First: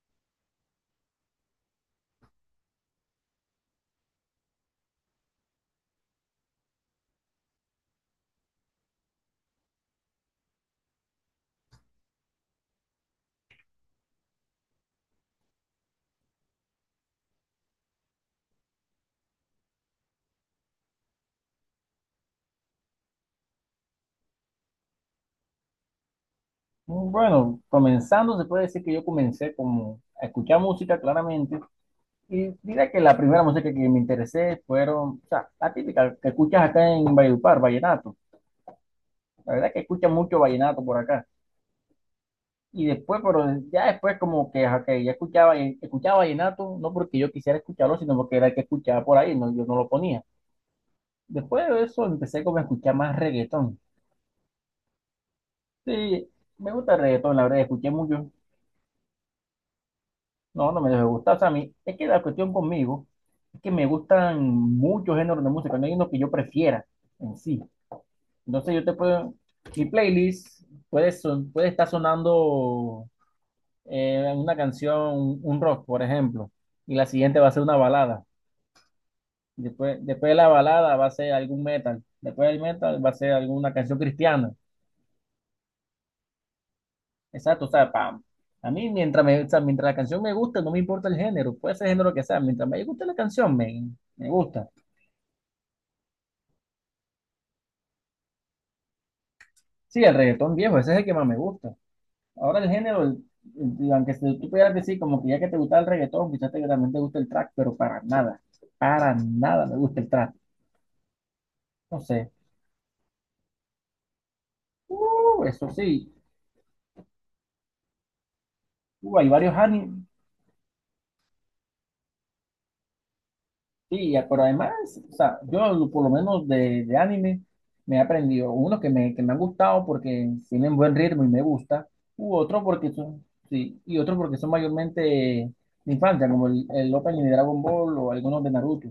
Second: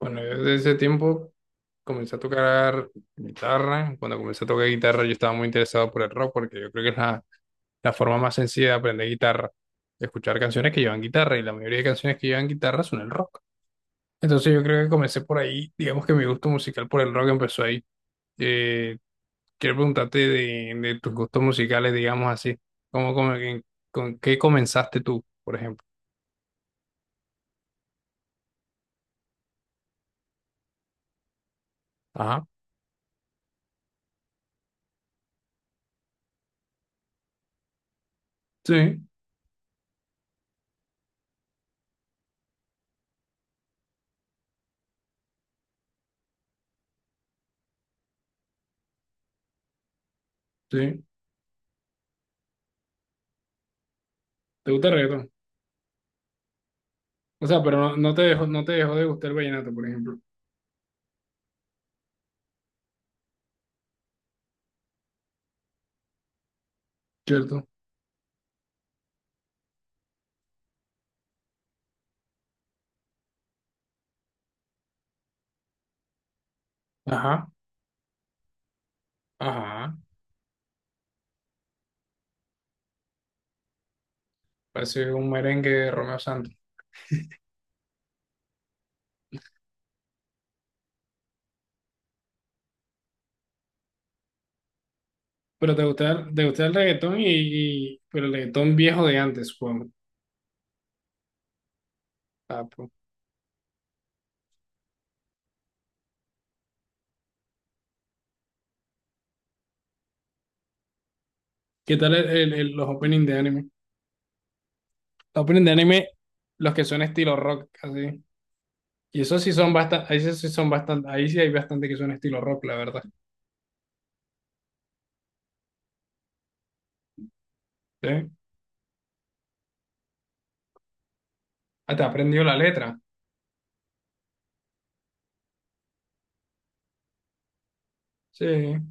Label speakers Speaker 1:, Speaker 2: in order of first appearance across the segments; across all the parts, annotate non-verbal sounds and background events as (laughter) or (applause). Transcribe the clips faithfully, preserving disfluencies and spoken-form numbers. Speaker 1: Bueno, yo desde ese tiempo comencé a tocar guitarra. Cuando comencé a tocar guitarra, yo estaba muy interesado por el rock porque yo creo que es la, la forma más sencilla de aprender guitarra, de escuchar canciones que llevan guitarra y la mayoría de canciones que llevan guitarra son el rock. Entonces yo creo que comencé por ahí, digamos que mi gusto musical por el rock empezó ahí. Eh, Quiero preguntarte de, de tus gustos musicales, digamos así, ¿cómo, cómo- en- con qué comenzaste tú, por ejemplo?
Speaker 2: Bueno, comenzando, se puede decir que yo comencé como a escuchar música claramente
Speaker 1: Ajá.
Speaker 2: y diré que la primera música que me interesé fueron, o sea, la típica que escuchas acá en Valledupar, vallenato.
Speaker 1: Sí,
Speaker 2: La verdad que escucha mucho vallenato por acá. Y después, pero ya después como que, ok, ya escuchaba, escuchaba vallenato, no porque yo quisiera escucharlo, sino porque era el que escuchaba por ahí, no, yo no lo ponía.
Speaker 1: sí.
Speaker 2: Después de eso empecé como a escuchar más reggaetón.
Speaker 1: ¿Te gusta el reggaetón?
Speaker 2: Sí, me gusta el reggaetón, la
Speaker 1: O
Speaker 2: verdad,
Speaker 1: sea, pero
Speaker 2: escuché
Speaker 1: no, no te
Speaker 2: mucho.
Speaker 1: dejó, no te dejó de gustar el vallenato, por ejemplo.
Speaker 2: No, no me debe gustar. O sea, a mí, es que la cuestión conmigo es que me gustan muchos géneros de música, no hay uno que yo prefiera en sí.
Speaker 1: ¿Cierto?
Speaker 2: Entonces yo te puedo, mi playlist puede, son- puede estar sonando eh, una canción, un rock, por ejemplo, y la siguiente va
Speaker 1: Ajá,
Speaker 2: a ser una balada.
Speaker 1: ajá.
Speaker 2: Después, después de la balada va a ser algún metal. Después del metal va a ser alguna canción cristiana.
Speaker 1: Parece un merengue de Romeo Santos.
Speaker 2: Exacto, o sea, pa- a mí mientras, me, o sea, mientras la canción me gusta, no me importa el género, puede ser el género que sea, mientras me guste la canción, me, me gusta.
Speaker 1: Pero te gusta, el- te gusta el reggaetón y, y- pero el reggaetón viejo de antes, supongo.
Speaker 2: Sí, el reggaetón viejo, ese es el que más me gusta. Ahora
Speaker 1: Ah,
Speaker 2: el
Speaker 1: pues.
Speaker 2: género, el- el- aunque se- tú pudieras decir como que ya que te gusta el reggaetón, quizás te, también te gusta el trap, pero para nada, para nada me gusta el trap.
Speaker 1: ¿Qué
Speaker 2: No
Speaker 1: tal
Speaker 2: sé.
Speaker 1: el, el- el- los openings de anime? Los
Speaker 2: Uh,
Speaker 1: openings
Speaker 2: eso
Speaker 1: de anime,
Speaker 2: sí,
Speaker 1: los que son estilo rock, así.
Speaker 2: uh,
Speaker 1: Y
Speaker 2: hay
Speaker 1: esos sí
Speaker 2: varios
Speaker 1: son
Speaker 2: animes,
Speaker 1: bastante, ahí sí sí son bastante, ahí sí hay bastante que son estilo rock, la verdad.
Speaker 2: sí, ya, pero además, o sea, yo por lo menos de, de anime me he
Speaker 1: ¿Sí?
Speaker 2: aprendido unos que me, que me han gustado porque tienen buen ritmo y me gusta,
Speaker 1: Hasta
Speaker 2: u
Speaker 1: aprendió la
Speaker 2: otro porque
Speaker 1: letra.
Speaker 2: son, sí, y otro porque son mayormente de infancia, como el, el opening de Dragon Ball o algunos
Speaker 1: Sí.
Speaker 2: de Naruto.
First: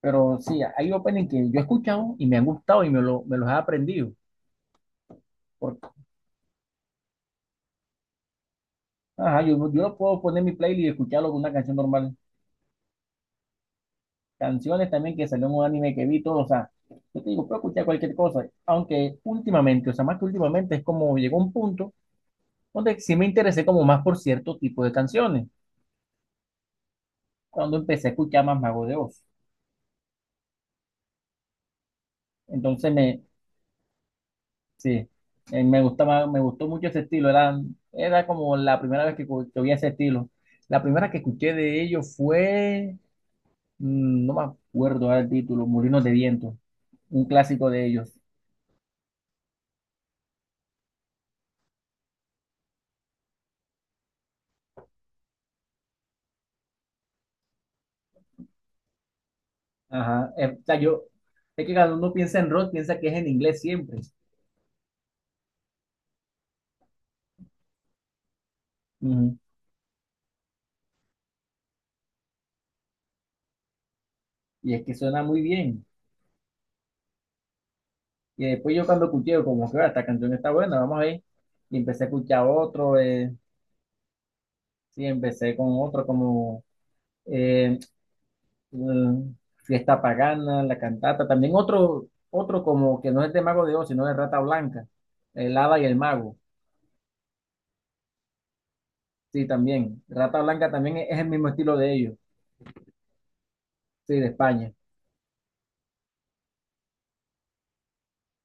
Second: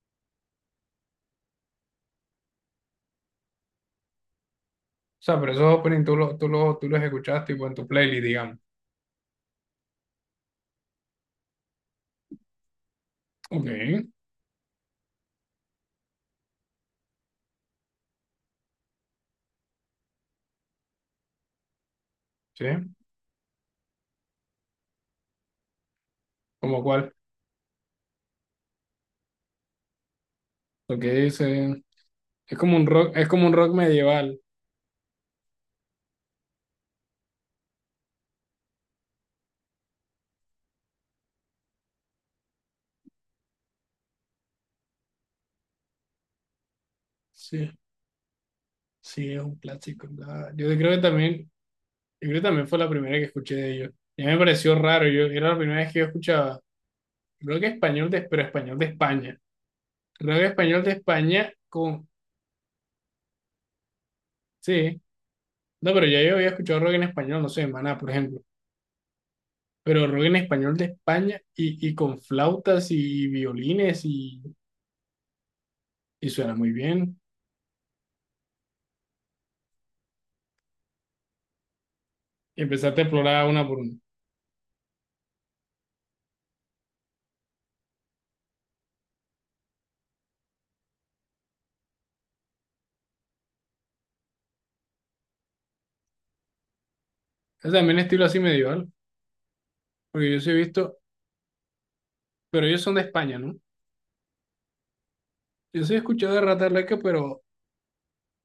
Speaker 2: Pero sí, hay openings que yo he escuchado y me han gustado y me, lo- me los he aprendido.
Speaker 1: O sea, pero esos
Speaker 2: Porque,
Speaker 1: openings tú, lo- tú, lo- tú los escuchaste tipo en tu playlist, digamos.
Speaker 2: ajá, yo, no- yo no puedo poner mi playlist y escucharlo con una canción normal.
Speaker 1: Ok,
Speaker 2: Canciones también que salió en un anime que vi, todo, o sea, yo te digo, puedo escuchar cualquier cosa. Aunque últimamente, o sea, más que últimamente, es como llegó un punto
Speaker 1: sí.
Speaker 2: donde sí me interesé como más por cierto tipo de canciones.
Speaker 1: ¿Como cuál?
Speaker 2: Cuando empecé a escuchar más Mago de Oz.
Speaker 1: Lo que dice, es como un
Speaker 2: Entonces
Speaker 1: rock,
Speaker 2: me,
Speaker 1: es como un rock medieval.
Speaker 2: sí, eh, me gustaba, me gustó mucho ese estilo. Era, era como la primera vez que, cu- que oía ese estilo. La primera que escuché de ellos fue, mm, no me acuerdo ahora el título, Molinos de Viento, un clásico
Speaker 1: Sí,
Speaker 2: de ellos.
Speaker 1: sí, es un clásico. la- Yo creo que también, yo creo que también fue la primera que escuché de ellos. Ya me pareció raro, yo era la primera vez que yo escuchaba, creo que español de, pero español de España.
Speaker 2: Ajá.
Speaker 1: Creo que
Speaker 2: Eh, o sea,
Speaker 1: español de
Speaker 2: yo,
Speaker 1: España
Speaker 2: es que cuando
Speaker 1: con,
Speaker 2: uno piensa en rock, piensa que es en inglés siempre.
Speaker 1: sí, no, pero ya yo había escuchado rock en español, no sé, Maná, por ejemplo.
Speaker 2: Ujú.
Speaker 1: Pero rock en español de España y, y con flautas y violines y,
Speaker 2: Y es que suena muy bien.
Speaker 1: y suena muy bien.
Speaker 2: Y después yo cuando escuché, como que "Ah, esta canción está buena, vamos a ver". Y empecé a escuchar
Speaker 1: Y
Speaker 2: otro,
Speaker 1: empezaste a
Speaker 2: eh,
Speaker 1: explorar una por una.
Speaker 2: sí, empecé con otro como eh, mm, Fiesta Pagana, La Cantata, también otro, otro como que no es de Mago de Oz, sino de Rata Blanca, El Hada y el Mago,
Speaker 1: Es también estilo así medieval.
Speaker 2: sí, también.
Speaker 1: Porque yo
Speaker 2: Rata
Speaker 1: sí he
Speaker 2: Blanca también
Speaker 1: visto,
Speaker 2: es, es el mismo estilo de ellos,
Speaker 1: pero ellos son de España, ¿no?
Speaker 2: sí, de España.
Speaker 1: Yo sí he escuchado de Rata Blanca pero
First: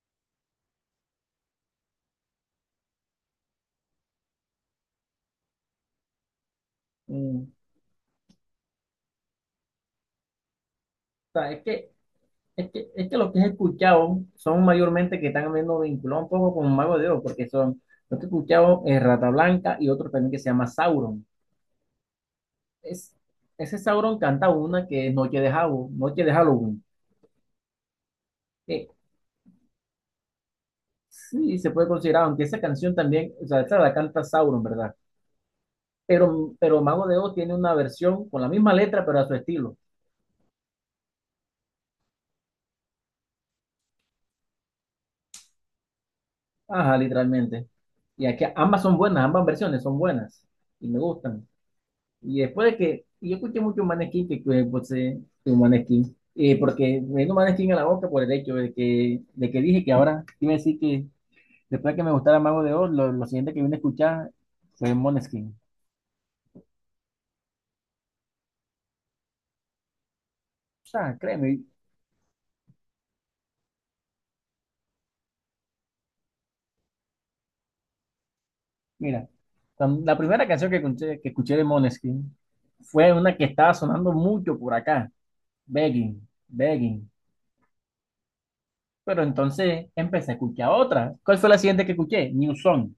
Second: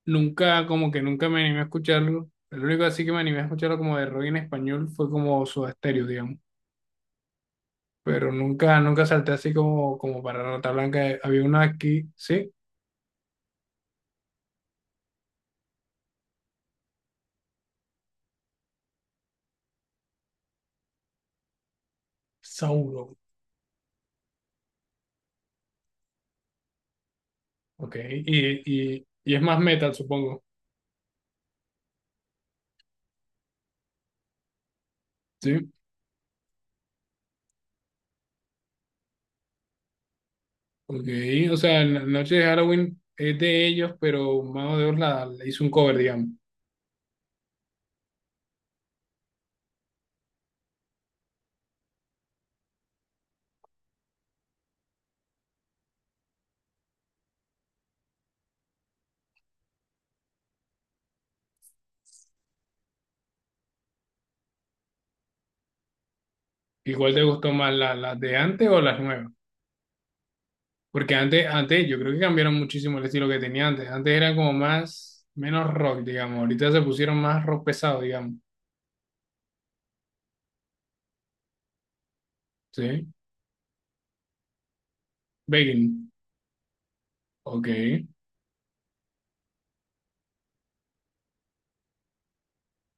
Speaker 1: nunca, como que nunca me animé a escucharlo. El único así que me animé a escucharlo como de rock en español fue como su estéreo, digamos.
Speaker 2: Mm, o
Speaker 1: Pero nunca, nunca salté así como, como para Rata Blanca. Había
Speaker 2: sea,
Speaker 1: una
Speaker 2: es que,
Speaker 1: aquí, ¿sí?
Speaker 2: es que, es que lo que he escuchado son mayormente que están viendo vinculado un poco con Mago de Oz, porque son, lo que he escuchado es Rata Blanca y otro también que se llama Sauron.
Speaker 1: Sauro,
Speaker 2: Es, ese Sauron canta una que es Noche de Halloween, Noche de Halloween.
Speaker 1: ok.
Speaker 2: Eh,
Speaker 1: Y, y, y es más metal, supongo,
Speaker 2: Sí, se puede considerar, aunque esa canción también, o sea, esa la canta Sauron, ¿verdad?
Speaker 1: ¿sí?
Speaker 2: Pero, pero Mago de Oz tiene una versión con la misma letra, pero a su estilo.
Speaker 1: Ok, o sea, la noche de Halloween es de ellos, pero Mago de Dios la, la hizo un cover, digamos.
Speaker 2: Ajá, literalmente. Y aquí ambas son buenas, ambas versiones son buenas y me gustan. Y después de que, y yo escuché mucho Maneskin, que que, pues, eh, que Maneskin, eh, porque me vino Maneskin a la boca por el hecho de que, de que dije que ahora iba a decir que después de que me gustara Mago de Oz, lo, lo siguiente que vine a escuchar fue Maneskin.
Speaker 1: ¿Y cuál te gustó más, la- las de antes o las nuevas?
Speaker 2: O
Speaker 1: Porque
Speaker 2: sea,
Speaker 1: antes,
Speaker 2: créeme,
Speaker 1: antes yo creo que cambiaron muchísimo el estilo que tenía antes. Antes era como más, menos rock, digamos. Ahorita se pusieron más rock pesado, digamos.
Speaker 2: mira, cuando- la primera canción que escuché, que escuché de Måneskin
Speaker 1: ¿Sí?
Speaker 2: fue una que estaba sonando mucho por acá,
Speaker 1: Begging.
Speaker 2: Begging, Begging.
Speaker 1: Ok.
Speaker 2: Pero entonces empecé a escuchar otra. ¿Cuál fue la siguiente que escuché? New Song,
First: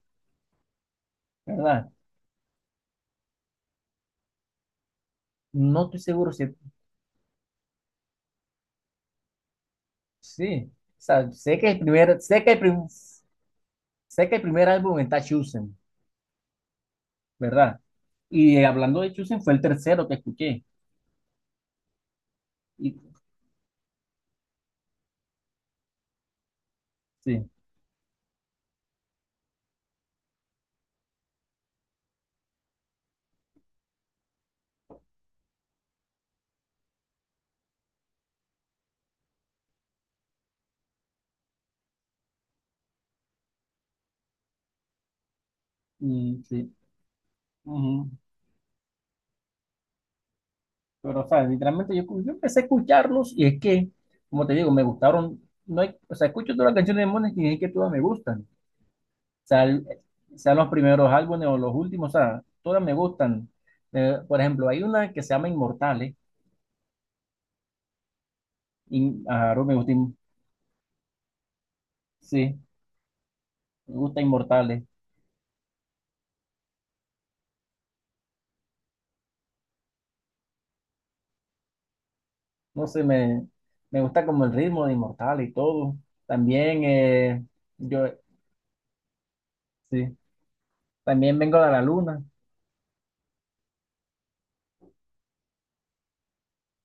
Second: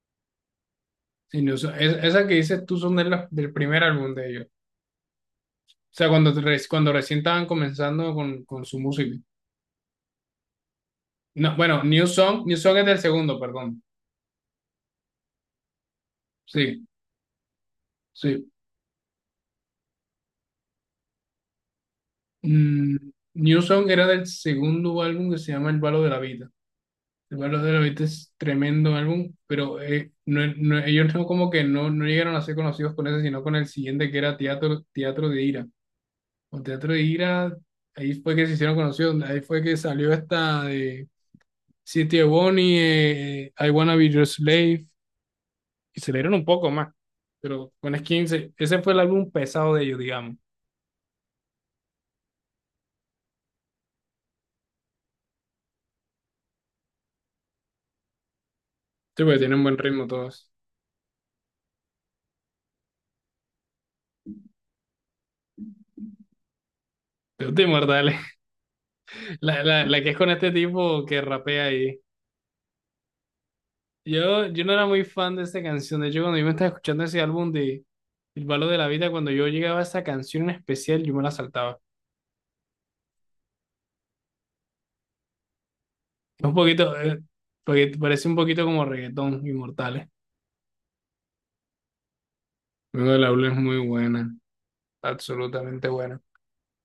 Speaker 1: Sí, no, eso-
Speaker 2: ¿verdad?
Speaker 1: es- esa que dices tú son de la- del primer álbum de ellos. O
Speaker 2: No estoy
Speaker 1: sea,
Speaker 2: seguro
Speaker 1: cuando, te
Speaker 2: si...
Speaker 1: re- cuando recién estaban comenzando con, con su música.
Speaker 2: Sí, o sea,
Speaker 1: No,
Speaker 2: sé que el
Speaker 1: bueno, New
Speaker 2: primer, sé
Speaker 1: Song,
Speaker 2: que
Speaker 1: New
Speaker 2: el
Speaker 1: Song es
Speaker 2: prim-
Speaker 1: del segundo, perdón.
Speaker 2: sé que el primer álbum está Chosen,
Speaker 1: Sí,
Speaker 2: ¿verdad?
Speaker 1: sí.
Speaker 2: Y hablando de Chosen fue el tercero que escuché. Y,
Speaker 1: Mm, New Song era del segundo álbum que se llama El Balo de la Vida. El
Speaker 2: sí,
Speaker 1: Valor de los Beatles es tremendo álbum, pero eh, no, no- ellos no como que no, no llegaron a ser conocidos con ese, sino con el siguiente que era Teatro, Teatro de Ira. O Teatro de Ira, ahí fue que se hicieron conocidos, ahí fue que salió esta de City of Bonnie, eh, I Wanna Be Your Slave, y se dieron
Speaker 2: y,
Speaker 1: un poco
Speaker 2: sí.
Speaker 1: más, pero con
Speaker 2: Ujú.
Speaker 1: Skins, eh, ese fue el álbum pesado de ellos, digamos.
Speaker 2: Pero, o sea, literalmente yo, yo empecé a escucharlos y es que, como te digo, me gustaron. No hay, o sea, escucho todas las canciones de Mones y es que todas me gustan. O
Speaker 1: Sí, porque tienen
Speaker 2: sea,
Speaker 1: buen
Speaker 2: el-
Speaker 1: ritmo todos.
Speaker 2: sean los primeros álbumes o los últimos, o sea, todas me gustan. Eh, por ejemplo, hay una que se llama Inmortales.
Speaker 1: Te muerta, dale. (laughs)
Speaker 2: y ah,
Speaker 1: La,
Speaker 2: me
Speaker 1: la,
Speaker 2: gusta,
Speaker 1: la que es
Speaker 2: In-
Speaker 1: con este tipo que rapea ahí.
Speaker 2: sí, me gusta
Speaker 1: Yo, yo no era
Speaker 2: Inmortales.
Speaker 1: muy fan de esta canción. De hecho, cuando yo me estaba escuchando ese álbum de El valor de la vida, cuando yo llegaba a esa canción en especial, yo me la saltaba.
Speaker 2: No sé, me, me gusta como el ritmo de Inmortales y todo.
Speaker 1: Es un
Speaker 2: También,
Speaker 1: poquito, eh,
Speaker 2: eh,
Speaker 1: porque
Speaker 2: yo,
Speaker 1: parece un poquito como reggaetón, Inmortales.
Speaker 2: sí, también vengo de la luna.
Speaker 1: Luego del álbum es muy buena, absolutamente buena.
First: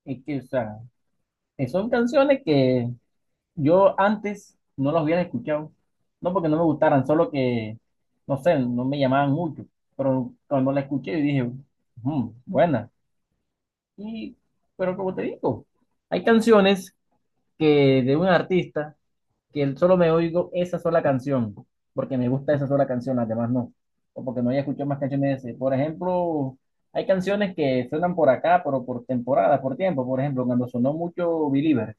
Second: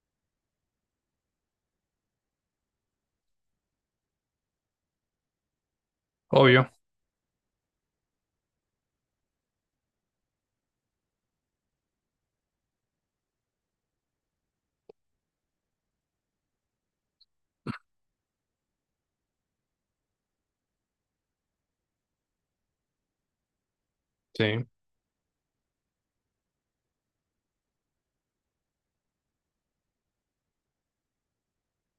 Speaker 2: Y que, o sea, que son canciones que yo antes no los hubiera escuchado, no porque no me
Speaker 1: Obvio.
Speaker 2: gustaran, solo que, no sé, no me llamaban mucho, pero cuando la escuché dije, "Ujú, buena". Y, pero como te digo, hay canciones que de un artista que él solo me oigo esa sola canción, porque me gusta esa sola canción, las demás no, o porque no haya
Speaker 1: Sí.
Speaker 2: escuchado más canciones de ese. Por ejemplo, hay canciones que suenan por acá, pero por temporada, por tiempo, por ejemplo, cuando sonó mucho Believer.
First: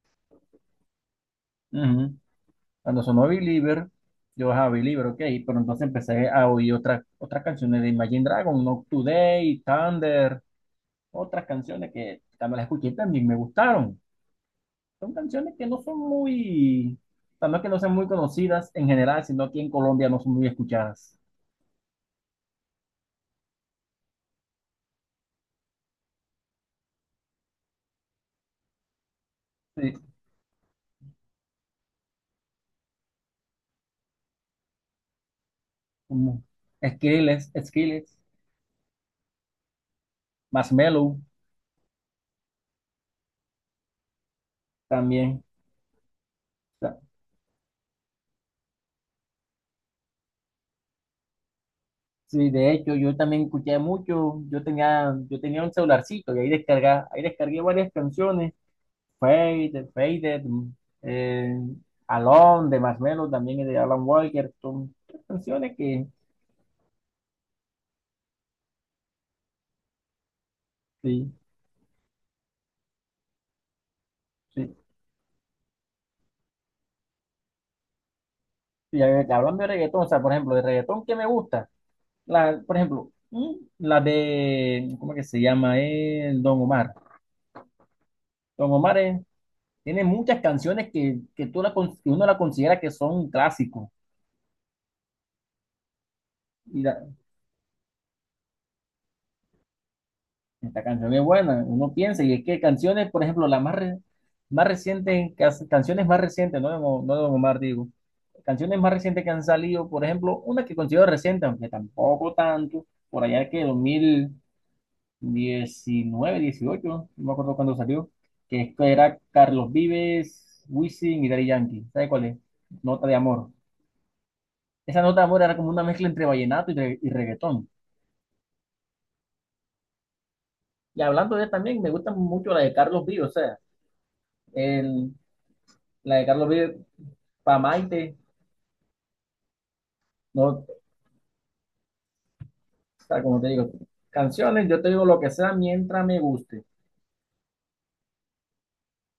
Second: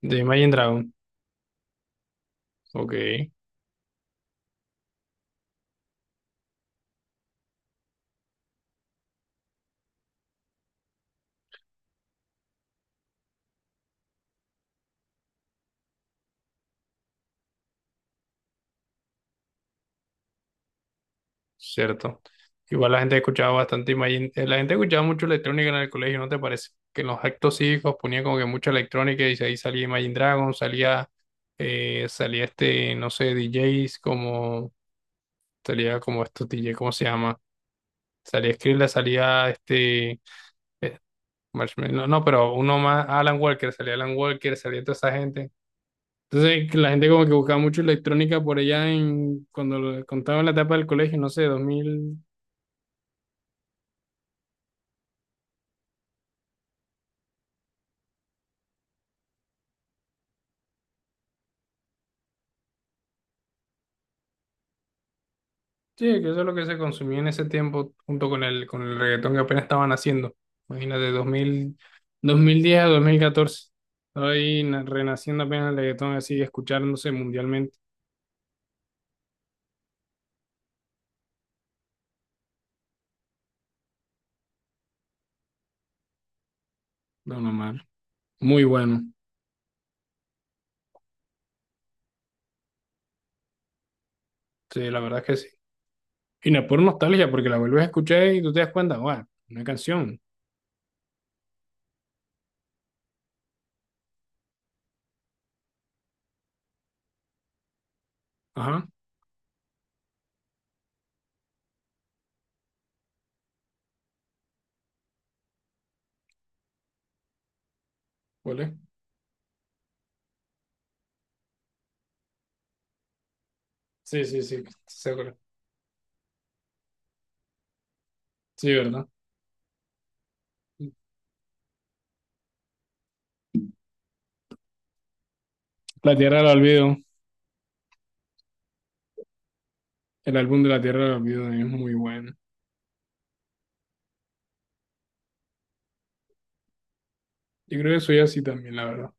Speaker 1: De Imagine Dragon.
Speaker 2: Ujú. Cuando sonó
Speaker 1: Ok.
Speaker 2: Believer, yo, ah, Believer, ok, pero entonces empecé a oír otras otras canciones de Imagine Dragon, Not Today, Thunder, otras canciones que cuando las escuché también me gustaron. Son canciones que no son muy, o sea, no es que no sean muy conocidas en general, sino aquí en Colombia no son muy escuchadas.
Speaker 1: Cierto. Igual la gente escuchaba bastante, imagín- eh, la gente escuchaba mucho electrónica en el colegio, ¿no te parece? Que en los actos cívicos ponía como que mucha electrónica y ahí salía
Speaker 2: Sí,
Speaker 1: Imagine Dragon, salía, eh, salía este, no sé, D Js como, salía como
Speaker 2: como
Speaker 1: estos D J, ¿cómo se llama?
Speaker 2: Skrillex, Skrillex,
Speaker 1: Salía Skrillex, salía este, eh,
Speaker 2: Marshmello
Speaker 1: Marshmello, no, no, pero uno más, Alan Walker, salía Alan Walker, salía toda esa
Speaker 2: también.
Speaker 1: gente. Entonces que
Speaker 2: O
Speaker 1: la
Speaker 2: sea,
Speaker 1: gente como que buscaba mucho electrónica por allá en, cuando lo- cuando estaba en la etapa del colegio, no sé,
Speaker 2: Sí, de hecho, yo también escuché mucho, yo tenía, yo tenía un celularcito y ahí descarga, ahí descargué varias canciones, Faded, Faded, mm, eh, Alone de Marshmello, también es de Alan Walker, son canciones
Speaker 1: sí,
Speaker 2: que,
Speaker 1: que eso es lo que se consumía en ese tiempo junto con el, con el reggaetón que apenas estaban haciendo. Imagínate,
Speaker 2: sí,
Speaker 1: dos mil, dos mil diez a dos mil catorce. Ahí
Speaker 2: sí.
Speaker 1: na- renaciendo apenas el reggaetón así, escuchándose mundialmente.
Speaker 2: Y eh, hablando de reggaetón, o sea, por ejemplo, de reggaetón que me gusta, la, por ejemplo, mm, la de, ¿cómo que se llama? El Don Omar.
Speaker 1: No, no, mal. Muy
Speaker 2: Don Omar
Speaker 1: bueno.
Speaker 2: es- Tiene muchas canciones que, que tú la, con- que uno la considera que son clásicos.
Speaker 1: Sí, la verdad es que sí. Y no es por nostalgia, porque la vuelves a escuchar y tú te das cuenta, guau, una canción.
Speaker 2: Esta canción es buena, uno piensa, y es que canciones, por ejemplo, las más, re- más recientes, cas- canciones más recientes, no de, Don- no de Don Omar, digo, canciones
Speaker 1: Ajá,
Speaker 2: más recientes que han salido, por ejemplo, una que considero reciente, aunque tampoco tanto, por allá que dos mil diecinueve dieciocho no me acuerdo cuándo salió,
Speaker 1: ¿cuál
Speaker 2: que
Speaker 1: es?
Speaker 2: es que era Carlos Vives, Wisin y Daddy Yankee, ¿sabe cuál es? Nota de amor.
Speaker 1: Sí, sí, sí,
Speaker 2: Esa nota de
Speaker 1: seguro.
Speaker 2: amor era como una mezcla entre vallenato y, re- y reggaetón.
Speaker 1: Sí, ¿verdad?
Speaker 2: Y hablando de él también, me gusta mucho la de Carlos Vives, o sea, el la
Speaker 1: La
Speaker 2: de
Speaker 1: Tierra del
Speaker 2: Carlos Vives,
Speaker 1: Olvido,
Speaker 2: para Maite,
Speaker 1: el
Speaker 2: no,
Speaker 1: álbum de
Speaker 2: o
Speaker 1: La Tierra del Olvido es muy bueno.
Speaker 2: sea, como te digo, canciones, yo te digo lo que sea mientras me guste.
Speaker 1: Yo creo que soy así también, la verdad.